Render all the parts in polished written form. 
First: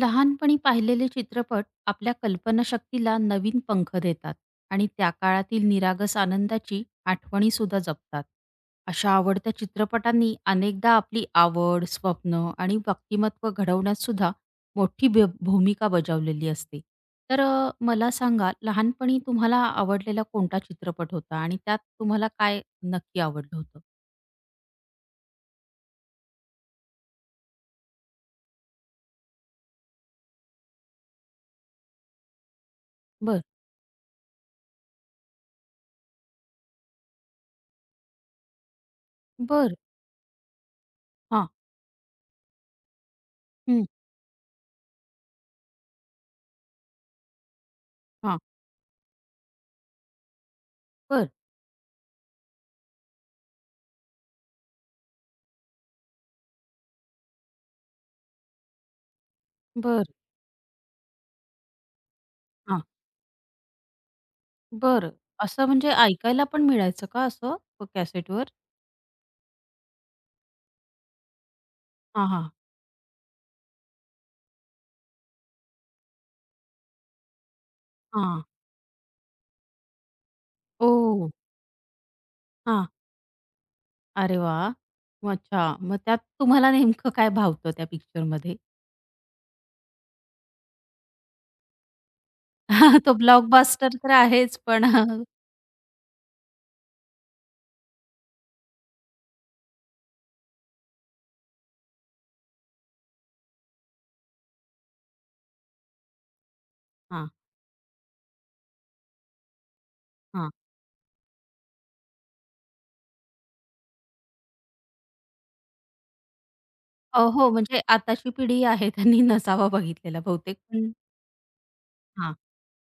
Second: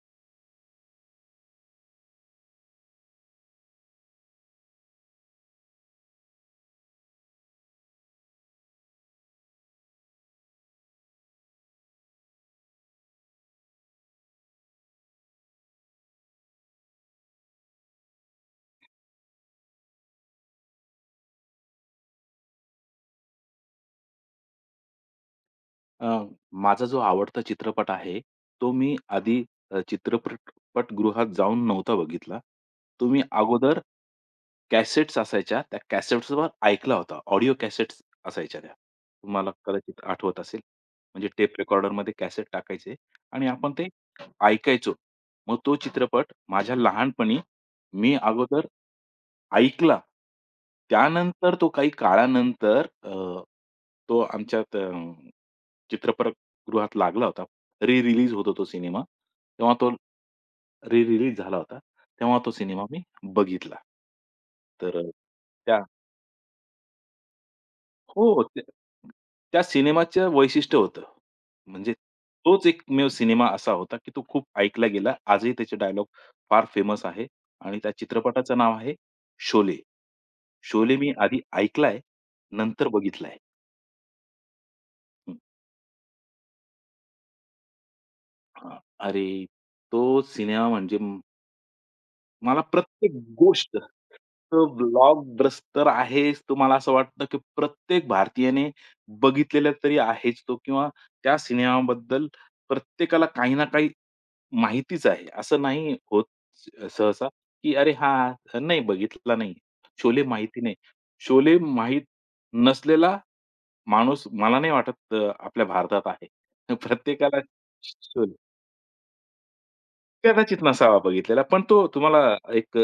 लहानपणी पाहिलेले चित्रपट आपल्या कल्पनाशक्तीला नवीन पंख देतात आणि त्या काळातील निरागस आनंदाची आठवणी सुद्धा जपतात. अशा आवडत्या चित्रपटांनी अनेकदा आपली आवड, स्वप्न आणि व्यक्तिमत्व घडवण्यात सुद्धा मोठी भूमिका बजावलेली असते. तर मला सांगा लहानपणी तुम्हाला आवडलेला कोणता चित्रपट होता आणि त्यात तुम्हाला काय नक्की आवडलं होतं? अ, माझा जो आवडता चित्रपट आहे, तो मी आधी चित्रपटगृहात जाऊन नव्हता बघितला. तो मी बरं, अगोदर कॅसेट्स असायच्या, त्या कॅसेट्सवर ऐकला होता. ऑडिओ कॅसेट्स असायच्या त्या. तुम्हाला बरं. कदाचित आठवत असेल. म्हणजे हां. टेप रेकॉर्डरमध्ये कॅसेट टाकायचे आणि आपण हं. ते ऐकायचो. मग तो चित्रपट माझ्या लहानपणी मी हां. अगोदर ऐकला. बरं, त्यानंतर तो काही काळानंतर तो आमच्यात चित्रपटगृहात लागला होता. री-रिलीज होतो तो सिनेमा. तेव्हा तो बरं. री-रिलीज झाला होता. तेव्हा तो हां. सिनेमा मी बघितला. तर बरं. असं त्या म्हणजे ऐकायला पण मिळायचं का असं हो. कॅसेटवर? त्या त्या सिनेमाचं वैशिष्ट्य होतं. म्हणजे हां, हां. तोच एकमेव सिनेमा असा होता, की तो खूप ऐकला गेला. आजही त्याचे डायलॉग फार फेमस आहे आणि त्या हां. चित्रपटाचं नाव आहे शोले. शोले मी ओह! आधी ऐकलाय, हां. नंतर बघितलाय. अरे वाह! मग हं, अच्छा. मग त्यात तुम्हाला नेमकं काय भावतं त्या पिक्चरमध्ये? हां. अरे, तो सिनेमा म्हणजे मला प्रत्येक तो गोष्ट ब्लॉकबस्टर तर आहेच तो पण हां, ब्लॉकबस्टर आहेच. तुम्हाला असं वाटतं, की प्रत्येक भारतीयाने बघितलेला तरी आहेच तो किंवा त्या सिनेमाबद्दल प्रत्येकाला काही ना काही माहितीच आहे. असं नाही होत सहसा, की "अरे हां, नाही बघितला नाही. शोले हां. माहिती नाही." शोले माहीत नसलेला माणूस मला नाही वाटत आपल्या भारतात आहे. प्रत्येकाला हो म्हणजे आताची शोले पिढी आहे त्यांनी नसावा बघितलेला बहुतेक कदाचित पण नसावा बघितलेला, पण तो हां. तुम्हाला एक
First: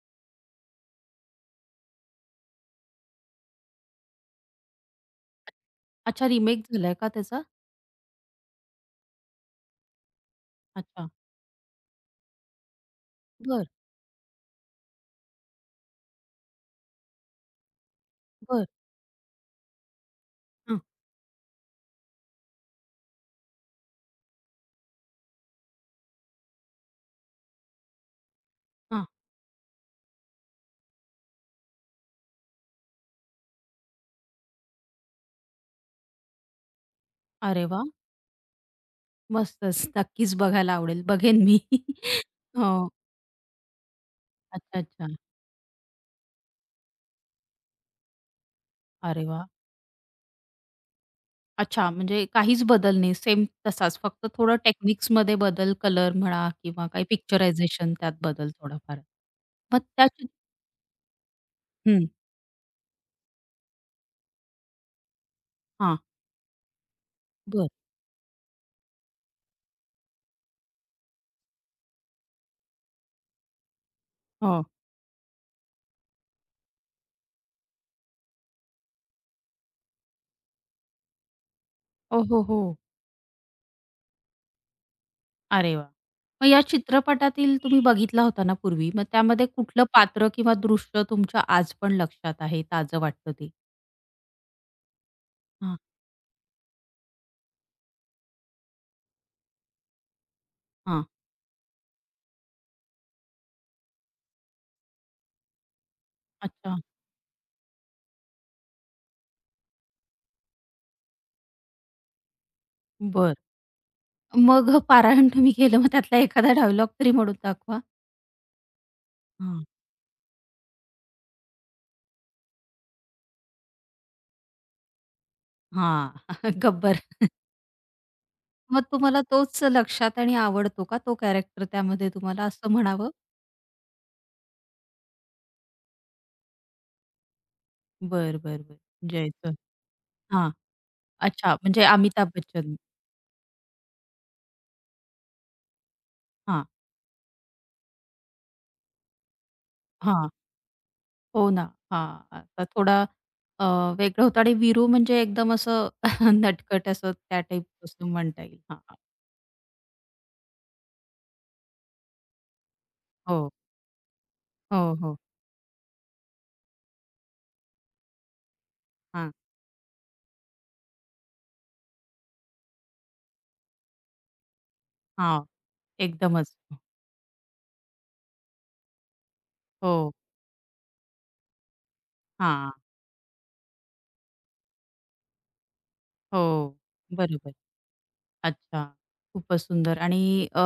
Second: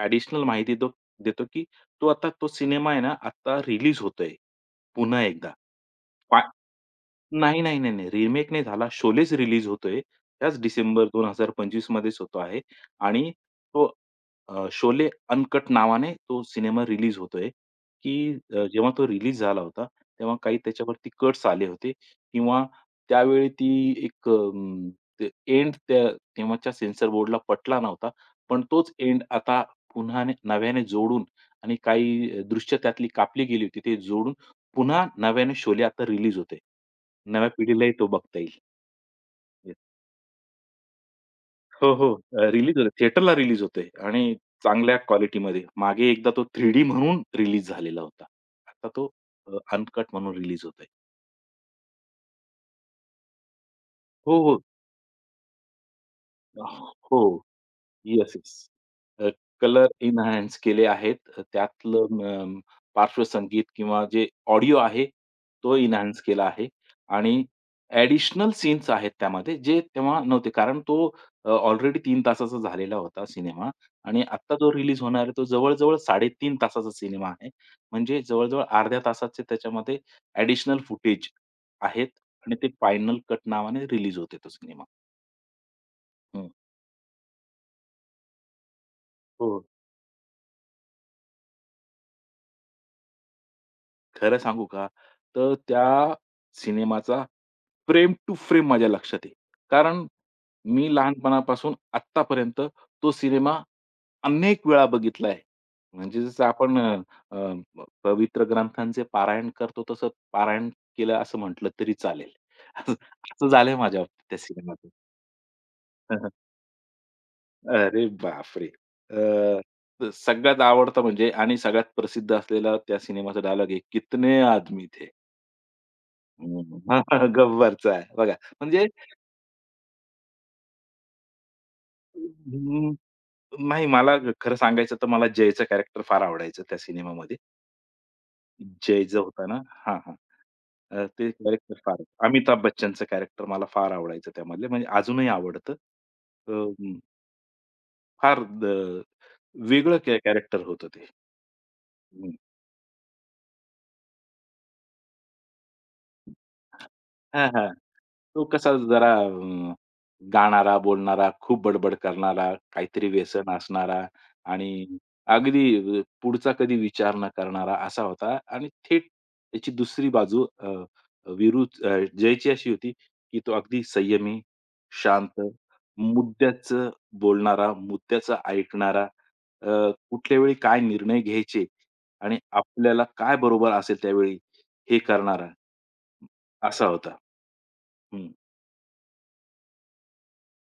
ॲडिशनल माहिती देतो, की तो आता तो सिनेमा आहे ना, आता रिलीज होतोय, पुन्हा एकदा. अच्छा पा रिमेक झालाय का त्याचा? नाही, नाही, नाही, नाही. रिमेक नाही झाला. शोलेच रिलीज होतोय. त्याच डिसेंबर अच्छा. 2025 मध्येच होतो आहे आणि बरं, तो शोले अनकट नावाने तो सिनेमा रिलीज होतोय, की बरं. जेव्हा तो रिलीज झाला होता, तेव्हा काही हां, त्याच्यावरती कट्स आले होते किंवा त्यावेळी ती एक ते एंड त्या तेव्हाच्या सेन्सॉर बोर्डला पटला नव्हता. पण तोच हां. एंड आता पुन्हा नव्याने जोडून आणि काही दृश्य त्यातली कापली गेली होती. ते जोडून पुन्हा नव्याने शोले आता रिलीज होते. नव्या अरे वाह! पिढीलाही तो बघता येईल. येस. मस्तच. नक्कीच बघायला आवडेल. बघेन मी. हो, हो. रिलीज हो. होते. थिएटरला रिलीज होते आणि अच्छा, चांगल्या अच्छा. क्वालिटीमध्ये. मागे एकदा तो 3D म्हणून रिलीज झालेला होता. आता तो अरे वाह! अनकट म्हणून रिलीज होतोय. अच्छा, म्हणजे काहीच बदल नाही, सेम तसाच. फक्त हो, थोडं हो. टेक्निक्समध्ये बदल, कलर म्हणा किंवा काही हो. पिक्चरायझेशन त्यात येस, बदल येस. थोडाफार. अ, मग कलर त्या चित एन्हान्स केले आहेत. हं, त्यातलं पार्श्वसंगीत किंवा जे ऑडिओ आहे, तो हां, एन्हान्स केला आहे आणि बरं. ॲडिशनल सीन्स आहेत त्यामध्ये, जे तेव्हा नव्हते. कारण तो ऑलरेडी 3 तासाचा झालेला होता सिनेमा आणि आत्ता हो. जो रिलीज होणार आहे, तो जवळ-जवळ 3.5 तासाचा सिनेमा आहे. म्हणजे जवळ-जवळ अर्ध्या तासाचे त्याच्यामध्ये ॲडिशनल फुटेज आहेत ओ, हो, आणि हो. ते फायनल कट नावाने रिलीज होते तो सिनेमा. अरे वाह! मग या चित्रपटातील तुम्ही बघितला होता ना पूर्वी, मग त्यामध्ये हो. कुठलं पात्र किंवा दृश्य तुमच्या आज पण लक्षात आहे, ताजं वाटतं ते? खरं सांगू का? तर हां, त्या सिनेमाचा फ्रेम टू फ्रेम माझ्या लक्षात आहे. कारण मी हां. लहानपणापासून आत्तापर्यंत तो सिनेमा अनेक वेळा बघितला आहे. म्हणजे जसं अच्छा, आपण अ, अ, पवित्र ग्रंथांचे पारायण करतो तसं पारायण केलं असं म्हटलं तरी चालेल. बरं. असं झालंय माझ्या बाबतीत त्या मग सिनेमाचं. पारायण तुम्ही केलं, मग त्यातला एखादा डायलॉग तरी म्हणून दाखवा? अरे बापरे! अ, हां, तर सगळ्यात आवडता म्हणजे आणि सगळ्यात प्रसिद्ध असलेला त्या सिनेमाचा डायलॉग आहे, "कितने आदमी थे?" हां. हम्म. हा, गब्बर. हा, गब्बरचा आहे बघा. मग म्हणजे तुम्हाला तोच लक्षात आणि आवडतो का तो कॅरेक्टर त्यामध्ये तुम्हाला असं अं, म्हणावं? नाही मला खरं सांगायचं तर मला जयचं कॅरेक्टर फार आवडायचं त्या सिनेमामध्ये. बरं, बरं, बरं. जय जो होता जयचं. ना हां, हां. हां. ते अच्छा कॅरेक्टर म्हणजे फार अमिताभ अमिताभ बच्चन. बच्चनचं कॅरेक्टर मला फार आवडायचं त्यामधले म्हणजे अजूनही आवडतं. हां, हम्म, फार वेगळं हां. कॅरेक्टर होतं ते. हो ना. हां. आता थोडा अ, वेगळं होतं आणि वीरू म्हणजे एकदम असं नटखट असं त्या हां, टाइप हां. असं म्हणता तो येईल. कसा हां, जरा अ, गाणारा, बोलणारा, खूप बडबड करणारा, काहीतरी व्यसन हो, असणारा आणि हो, हो. अगदी पुढचा कधी विचार न करणारा असा होता आणि थेट हां, त्याची दुसरी बाजू जयची अशी होती, की तो अगदी संयमी, हां. शांत, एकदमच. मुद्द्याचं बोलणारा, मुद्द्याचं ऐकणारा, अ, हो. कुठल्या वेळी काय निर्णय घ्यायचे आणि हां. आपल्याला काय बरोबर असेल त्यावेळी हे करणारा. हो. असा होता. बरोबर. हं. अच्छा. खूपच सुंदर आणि अ,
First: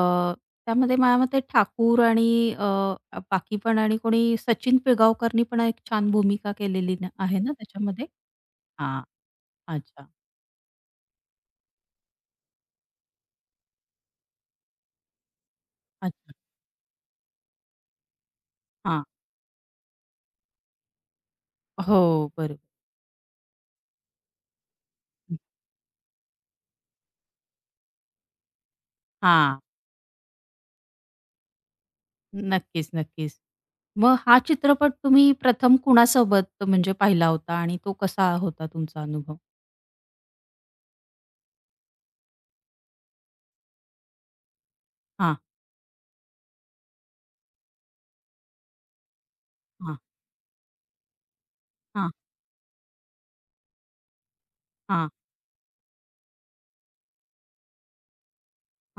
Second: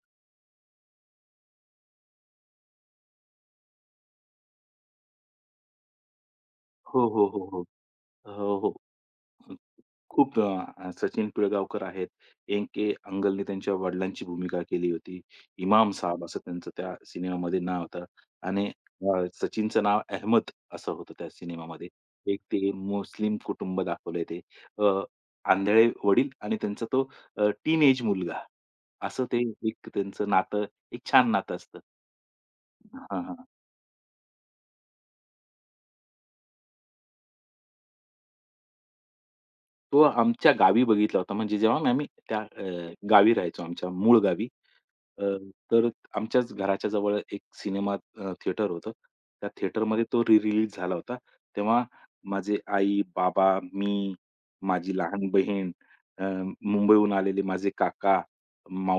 त्यामध्ये माझ्या मते ठाकूर आणि अ, बाकी पण आणि कोणी सचिन पिळगावकरनी पण एक छान भूमिका केलेली हो, न हो, आहे हो, ना हो. त्याच्यामध्ये? हो, हो. हां. हं. अच्छा, खूप सचिन पिळगावकर आहेत. एन के अंगलने त्यांच्या वडिलांची भूमिका केली होती. इमाम साहब अच्छा. असं त्यांचं त्या सिनेमामध्ये नाव होतं आणि हां. सचिनचं नाव अहमद असं होतं त्या सिनेमामध्ये. हो, एक बरोबर. ते मुस्लिम कुटुंब दाखवलंय ते. अ, आंधळे वडील आणि त्यांचा तो टीन एज मुलगा. असं ते हां. एक त्यांचं नातं एक छान नातं असतं. नक्कीच, हां, नक्कीच. मग हा चित्रपट तुम्ही प्रथम कुणासोबत म्हणजे पाहिला होता आणि तो कसा होता तुमचा अनुभव? तो आमच्या गावी बघितला होता. म्हणजे जेव्हा आम्ही त्या गावी राहायचो आमच्या मूळ गावी. अ, हां, तर आमच्याच घराच्या जवळ एक सिनेमा थिएटर होतं. त्या हां, थिएटरमध्ये तो री-रिलीज झाला होता. तेव्हा हां, माझे आई, बाबा, मी, माझी हां, लहान बहीण, अ, मुंबईहून आलेले माझे काका,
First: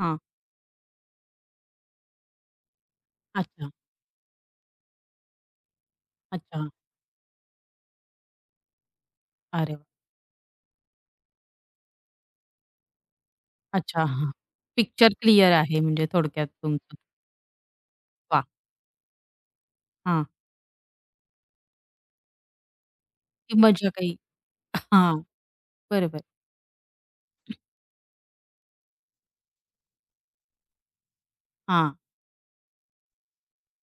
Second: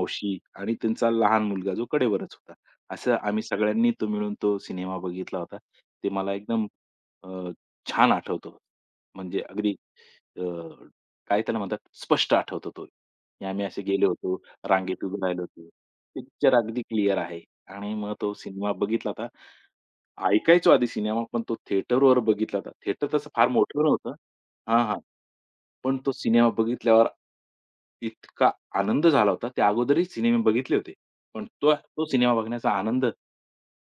हां. आणि त्यांचा लहान मुलगा जो कडेवरच होता. असं आम्ही अच्छा, सगळ्यांनी तो मिळून तो सिनेमा बघितला होता. ते मला एकदम अच्छा. अ, छान आठवतं. म्हणजे अगदी अरे वाह! काय त्याला म्हणतात, स्पष्ट आठवतो तो, की आम्ही असे अच्छा. गेलो हां. होतो, रांगेत पिक्चर उभे राहिलो क्लिअर होतो. आहे म्हणजे थोडक्यात पिक्चर अगदी तुमचं. क्लिअर आहे आणि मग तो वाह! सिनेमा बघितला होता. हां. ऐकायचो आधी सिनेमा, पण तो थिएटरवर बघितला होता. थिएटर तसं फार ती मोठं मजा नव्हतं. काही हां, हां. हां, पण तो बरोबर. सिनेमा बघितल्यावर इतका आनंद झाला होता. त्या अगोदरही सिनेमे बघितले होते. पण तो हां, तो सिनेमा बघण्याचा आनंद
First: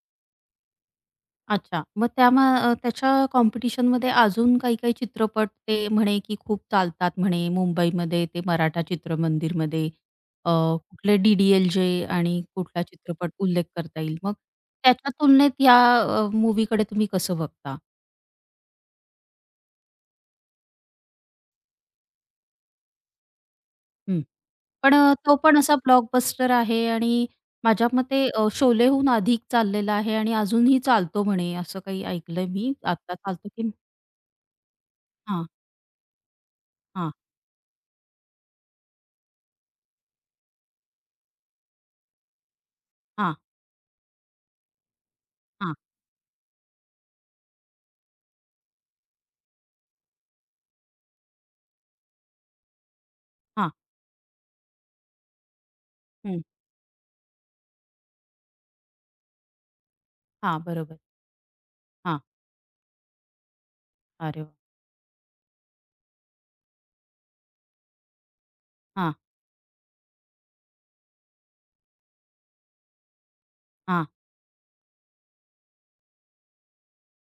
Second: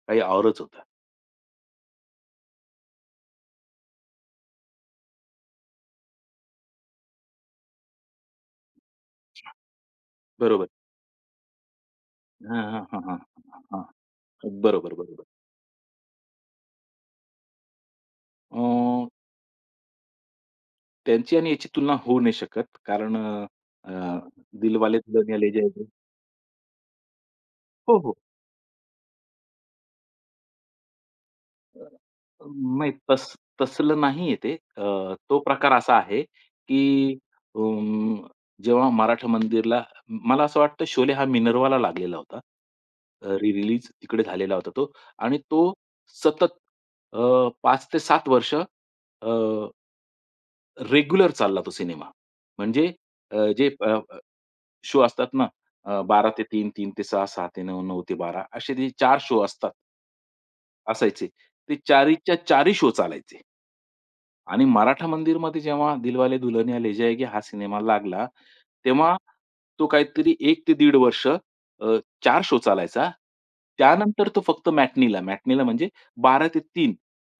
काही औरच होता. अच्छा. मग त्या मग त्याच्या कॉम्पिटिशनमध्ये अजून काही काही चित्रपट ते म्हणे, की खूप चालतात म्हणे मुंबईमध्ये ते मराठा चित्रमंदिरमध्ये. अ, बरोबर. कुठले डी-डी-एल-जे आणि हां, कुठला हां, हां, हां, चित्रपट हां, उल्लेख हां. करता येईल. मग बरोबर, त्याच्या बरोबर. तुलनेत या मूव्हीकडे तुम्ही कसं बघता? अ त्यांची आणि याची तुलना होऊ नाही शकत. कारण अ, अ, हं. पण दिलवाले तो दुल्हनिया ले पण असा जाएंगे ब्लॉकबस्टर आहे आणि माझ्या हो, हो. मते शोलेहून अधिक चाललेला आहे आणि अजूनही चालतो म्हणे, असं अ, काही ऐकलंय मी. नाही आत्ता चालतो की तसलं नाहीये ते. तो हां. प्रकार असा आहे, की हां, अं, जेव्हा मराठा मंदिरला मला असं वाटतं शोले हा मिनर्वाला लागलेला होता. हां, री-रिलीज तिकडे झालेला होता तो आणि तो हां, सतत अ, 5 ते 7 वर्ष रेग्युलर चालला तो सिनेमा. म्हणजे जे हां. शो असतात ना, 12:00 हं. ते तीन, तीन, ते 6:00, 6:00 ते 9:00, 9:00 ते 12:00 असे ते चार शो असतात. हां, बरोबर. असायचे. ते हां. चारीच्या चारी शो चालायचे. अरे वाह! आणि मराठा मंदिरमध्ये जेव्हा दिलवाले दुल्हनिया ले जाएगी हा सिनेमा लागला, हां, तेव्हा तो काहीतरी एक ते दीड वर्ष 4 शो चालायचा. हां, त्यानंतर तो फक्त मॅटनीला, मॅटनीला म्हणजे 12 ते 3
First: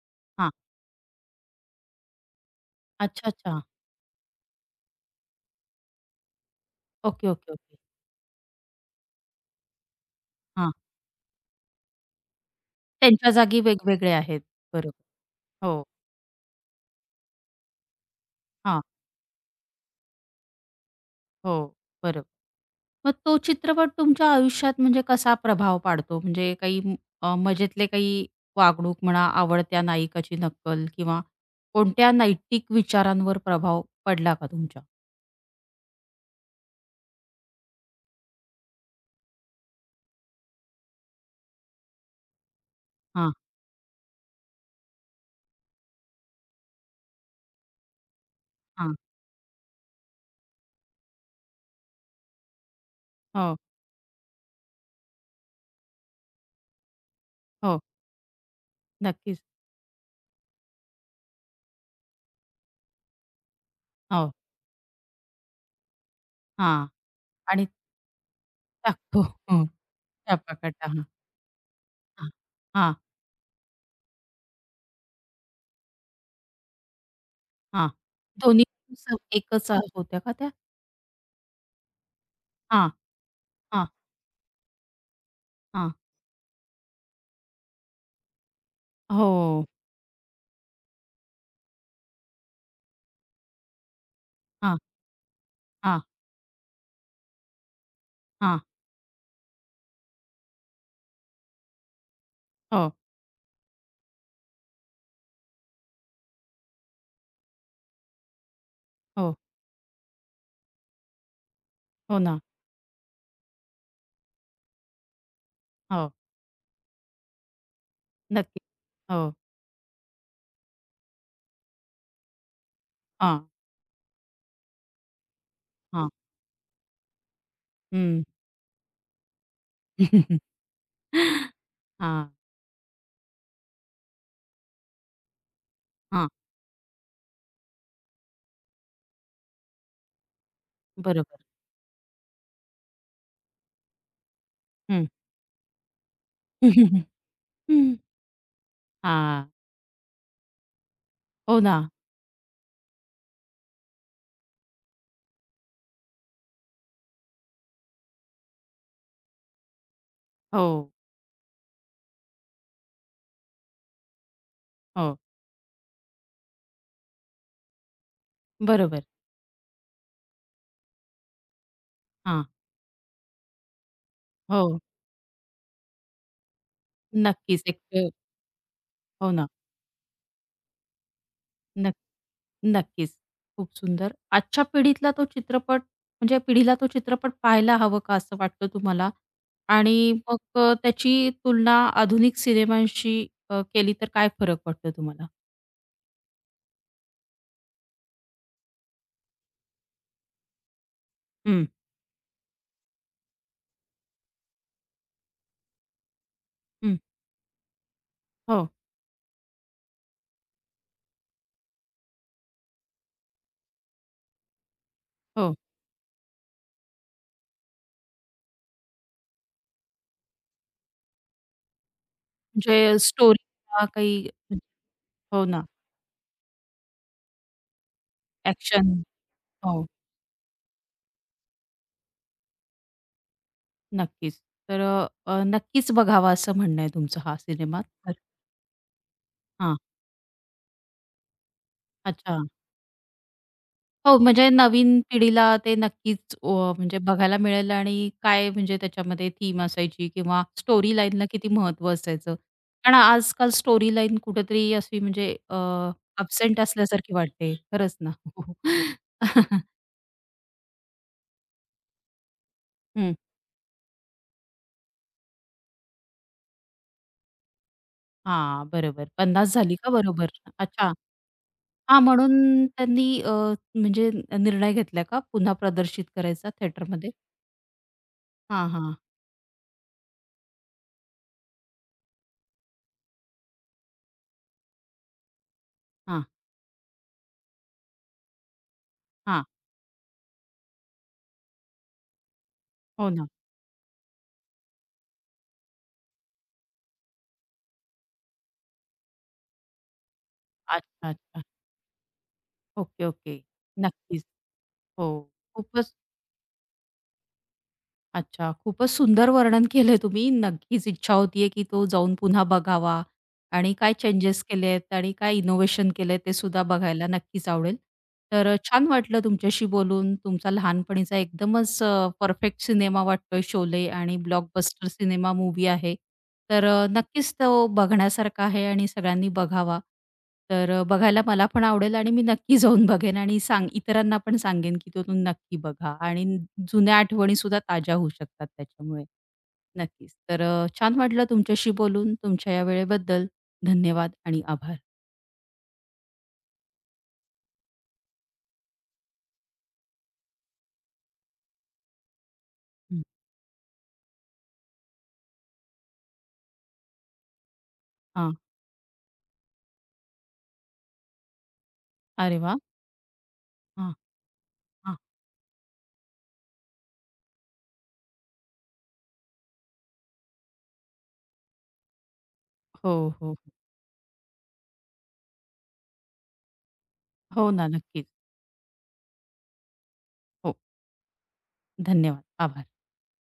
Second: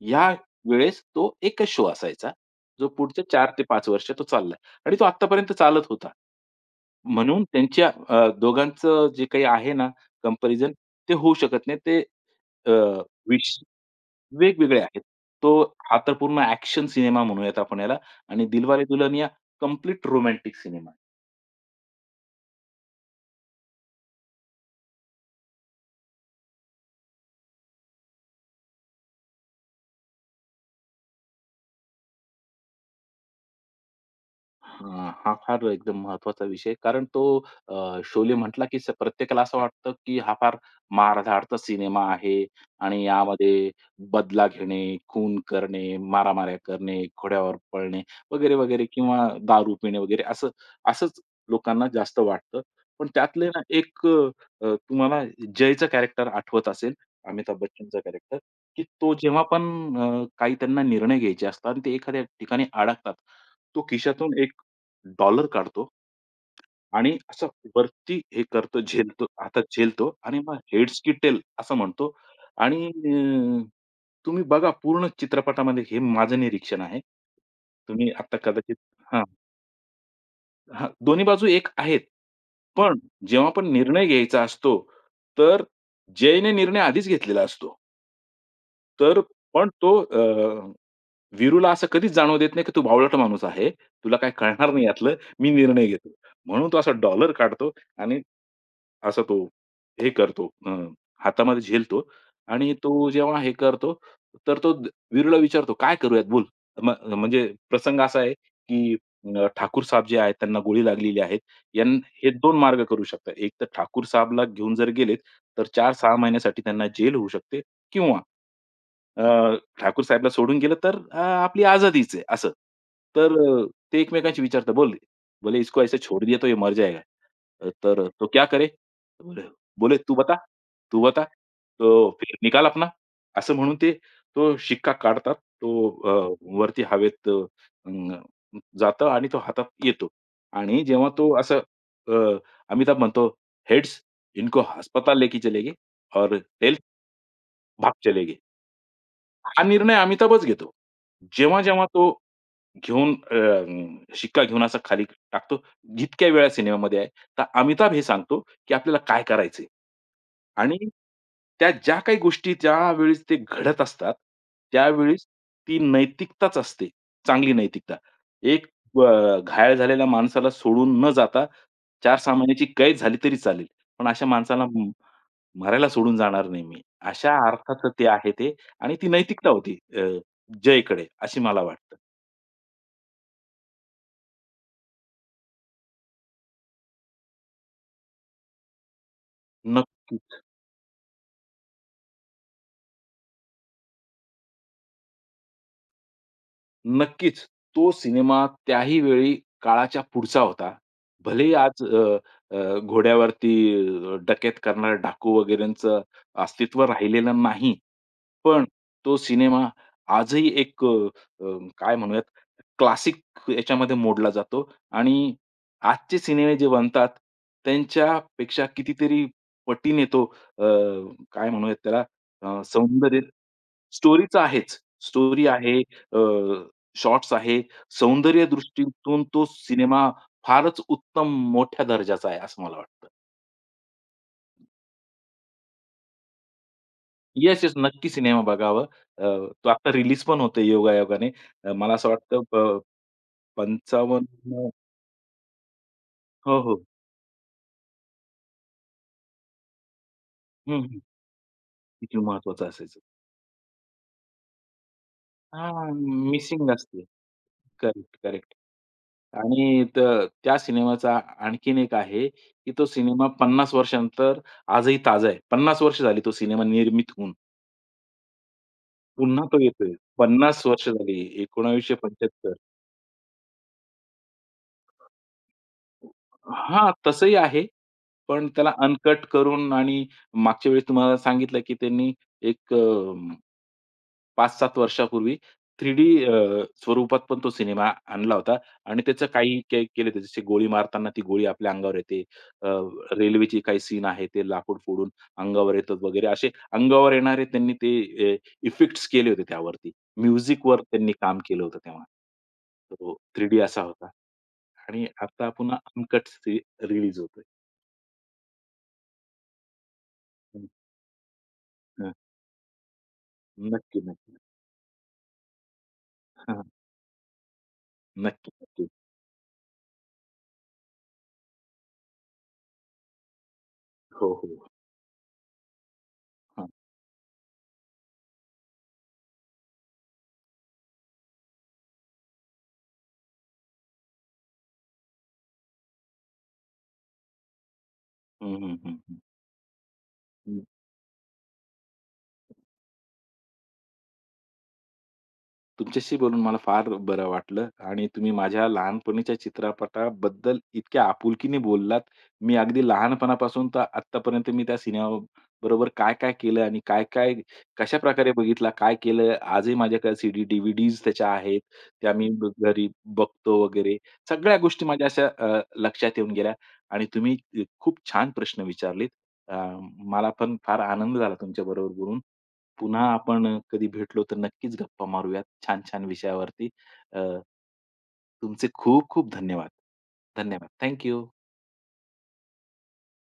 या हां. वेळेस तो एकच शो असायचा, जो पुढचे अच्छा, 4 अच्छा. ते 5 वर्ष तो चाललाय आणि तो आत्तापर्यंत चालत होता. ओके, म्हणून ओके, ओके. त्यांच्या दोघांचं जे काही आहे ना, कंपॅरिझन हां. ते होऊ शकत नाही. ते अ, त्यांच्या विश जागी वेगवेगळे आहेत. वेगवेगळे आहेत. बरोबर. तो हो. हा तर पूर्ण ॲक्शन सिनेमा म्हणूयात आपण याला आणि हां. Dilwale Dulhania complete romantic cinema. हो. बरोबर. मग तो चित्रपट तुमच्या आयुष्यात म्हणजे कसा प्रभाव पाडतो? म्हणजे काही मजेतले काही वागणूक म्हणा, आवडत्या नायिकाची नक्कल किंवा कोणत्या नैतिक विचारांवर प्रभाव पडला का तुमच्या? हां, हा फार एकदम महत्वाचा विषय. कारण तो शोले म्हटला की प्रत्येकाला असं वाटतं की हा फार मारधाडचा सिनेमा आहे आणि हां, यामध्ये बदला घेणे, खून करणे, मारामाऱ्या करणे, घोड्यावर पळणे वगैरे, वगैरे हां. किंवा दारू पिणे वगैरे असंच लोकांना जास्त वाटतं. पण त्यातले हो, ना एक अ, अ, तुम्हाला जयचं कॅरेक्टर आठवत असेल, अमिताभ हो. बच्चनचं कॅरेक्टर, की तो नक्कीच. जेव्हा पण काही त्यांना निर्णय घ्यायचे असतात आणि ते एखाद्या ठिकाणी अडकतात. तो हो. खिशातून एक डॉलर काढतो हां. आणि असं आणि वरती हे करतो, टाकतो. झेलतो, हो. हातात झेलतो आणि छापा मग काटा. हेड्स की टेल असं म्हणतो हां, आणि हां, तुम्ही बघा पूर्ण चित्रपटामध्ये हे माझं निरीक्षण आहे. हां. तुम्ही आता दोन्ही कदाचित. स हां, एकच आ होत्या का त्या? हां, दोन्ही बाजू एक आहेत. हां, पण जेव्हा पण हां, निर्णय घ्यायचा असतो, तर हां. जयने निर्णय आधीच घेतलेला असतो. तर हो. पण तो वीरूला असं कधीच जाणवू देत नाही, की तू बावळट माणूस आहे. तुला काही कळणार हां, नाही यातलं. मी निर्णय हां, घेतो. म्हणून तो असा डॉलर काढतो आणि हां. असा तो हे करतो हातामध्ये झेलतो आणि हो, तो जेव्हा हे करतो, तर तो वीरूला विचारतो, "काय करूयात बोल?" म म्हणजे प्रसंग असा आहे, की हो, ठाकूर साहेब जे आहेत त्यांना गोळी लागलेली आहे. यान हो हे ना. दोन मार्ग करू शकतात. एक तर ठाकूर साहेबला घेऊन जर गेलेत, तर हो, 4-6 महिन्यासाठी त्यांना जेल होऊ शकते किंवा नक्की. अ, हो. ठाकूर साहेबला सोडून गेलं तर आपली आझादीच आहे असं. तर हां, ते एकमेकांशी विचारतात, बोले, "इसको ऐसे हां. छोड़ दिया तो ये मर जाएगा। तर हं. तो क्या करे?" तो बोले बोले, "तू बता, तू बता." तो हां, फिर निकाल अपना, असं म्हणून ते तो शिक्का काढतात. तो हां. वरती हवेत जातं आणि तो हातात येतो आणि जेव्हा तो बरोबर. असं अ, अमिताभ म्हणतो, "हेड्स, इनको हं. अस्पताल लेके चलेंगे और टेल्स, भाग चलेंगे." हां. हा निर्णय अमिताभच घेतो. हो ना. जेव्हा-जेव्हा तो घेऊन शिक्का घेऊन असा खाली टाकतो. जितक्या वेळा सिनेमामध्ये आहे. तर अमिताभ हे सांगतो, की आपल्याला काय करायचंय? हो, आणि त्या ज्या काही गोष्टी ज्यावेळेस ते घडत असतात, हो. त्यावेळेस ती नैतिकताच असते, चांगली नैतिकता. एक बरोबर. घायाळ झालेल्या माणसाला सोडून न जाता 4-6 हां. महिन्याची कैद झाली तरी चालेल. पण अशा माणसाला हो. मरायला सोडून जाणार नाही मी. अशा नक्कीच एक अर्थाचं ते आहे ते आणि ती हो ना. नैतिकता होती जयकडे अशी मला वाटतं. नक्कीच. खूप सुंदर. आजच्या पिढीतला तो चित्रपट म्हणजे पिढीला तो चित्रपट पाहायला हवं का असं वाटतं तुम्हाला? आणि नक्की. मग त्याची तुलना आधुनिक सिनेमांशी केली तर काय फरक वाटतो तुम्हाला? नक्कीच. तो सिनेमा त्याही वेळी काळाच्या पुढचा होता. भले हं, आज अ, अ, घोड्यावरती डकैत करणारे डाकू वगैरेंचं अस्तित्व हं. राहिलेलं नाही. पण हो, तो सिनेमा आजही एक अ, अ, काय म्हणूयात क्लासिक याच्यामध्ये मोडला जातो आणि हो. आजचे सिनेमे जे बनतात, त्यांच्यापेक्षा कितीतरी पटीने तो अ, काय म्हणूयात त्याला म्हणजे सौंदर्य स्टोरीला काही स्टोरीचा आहेच. हो स्टोरी ना. आहे, शॉट्स आहे. ॲक्शन. सौंदर्यदृष्टीतून तो हो, सिनेमा फारच उत्तम मोठ्या दर्जाचा आहे असं मला वाटतं. नक्कीच. तर अ, अ, नक्कीच बघावा असं म्हणणं आहे तुमचं हा येस, येस. सिनेमा नक्की तर. सिनेमा बघावा. अ, तो हां. आता रिलीज पण होतोय योगायोगाने. मला असं अच्छा. वाटतं हो, म्हणजे 55 नवीन पिढीला ते नक्कीच हो, हो. म्हणजे बघायला मिळेल आणि काय म्हणजे त्याच्यामध्ये थीम असायची किंवा हं, स्टोरी हं. लाईनला किती महत्त्व किती असायचं. महत्वाचं कारण असायचं. आजकाल स्टोरी लाईन कुठेतरी अशी म्हणजे हां, अब्सेंट मिसिंग असते. असल्यासारखी वाटते. खरंच ना. करेक्ट, हो. करेक्ट. आणि त्या सिनेमाचा आणखीन एक आहे, की तो हं. सिनेमा 50 वर्षानंतर आजही ताजा आहे. 50 वर्ष झाली तो सिनेमा निर्मित होऊन. हां, बरोबर. पुन्हा 50 तो झाली का येतोय. बरोबर? 50 वर्ष अच्छा. झाली. हां, 1975. म्हणून त्यांनी म्हणजे निर्णय घेतला का पुन्हा प्रदर्शित करायचा हां, थिएटरमध्ये? तसंही आहे. पण हां, त्याला हां. अनकट करून आणि मागच्या वेळेस तुम्हाला सांगितलं, की त्यांनी एक 5-7 वर्षापूर्वी 3D हां, स्वरूपात पण तो सिनेमा आणला होता आणि त्याचं हां. काही केले होते. जसे गोळी मारताना ती गोळी आपल्या अंगावर येते. अ, हो ना. रेल्वेची काही सीन आहे, ते लाकूड फोडून अंगावर येतात वगैरे असे अंगावर येणारे त्यांनी ते इफेक्ट्स केले होते त्यावरती. म्युझिकवर अच्छा, त्यांनी काम अच्छा. केलं होतं तेव्हा. ओके, तो ओके. 3D असा होता. नक्कीच. आणि हो, आता पुन्हा खूपच अनकट रिलीज होतोय. अच्छा, खूपच सुंदर वर्णन केलंय तुम्ही. हं, नक्कीच इच्छा होतीये, की तो हं. जाऊन पुन्हा बघावा. आणि काय नक्की, नक्की. चेंजेस केलेत आणि काय इनोव्हेशन केलंय ते सुद्धा हां, बघायला नक्कीच आवडेल. तर नक्की, नक्की. छान वाटलं तुमच्याशी बोलून. तुमचा लहानपणीचा एकदमच परफेक्ट सिनेमा वाटतोय शोले आणि हो, हो. ब्लॉकबस्टर सिनेमा मूव्ही आहे. तर हां. नक्कीच तो बघण्यासारखा आहे आणि सगळ्यांनी बघावा. तर बघायला मला पण आवडेल आणि मी नक्की जाऊन बघेन आणि सांग इतरांना पण सांगेन, की तो तुम्ही नक्की बघा आणि जुन्या आठवणी सुद्धा ताज्या होऊ शकतात हं, हं, त्याच्यामुळे. हं, नक्कीच. तर हं. छान वाटलं तुमच्याशी बोलून. तुमच्या या वेळेबद्दल धन्यवाद आणि आभार. तुमच्याशी बोलून मला फार बरं वाटलं आणि तुम्ही माझ्या लहानपणीच्या चित्रपटाबद्दल इतक्या आपुलकीने बोललात. मी अगदी हं. लहानपणापासून तर आत्तापर्यंत मी त्या सिनेमाबरोबर काय-काय केलं आणि काय-काय कशाप्रकारे हां. बघितला, काय केलं, आजही माझ्याकडे सीडी, त्याच्या आहेत. त्या मी अरे वाह! घरी बघतो हां, वगैरे. सगळ्या गोष्टी हां. माझ्या अशा लक्षात येऊन गेल्या आणि तुम्ही खूप छान प्रश्न विचारलेत. अ, मला पण फार आनंद झाला तुमच्याबरोबर बोलून. हो, पुन्हा हो, हो. आपण कधी भेटलो तर नक्कीच गप्पा मारूयात छान-छान विषयावरती. अ, हो ना, नक्कीच. तुमचे खूप खूप धन्यवाद. हो. धन्यवाद. Thank you. धन्यवाद. आभार.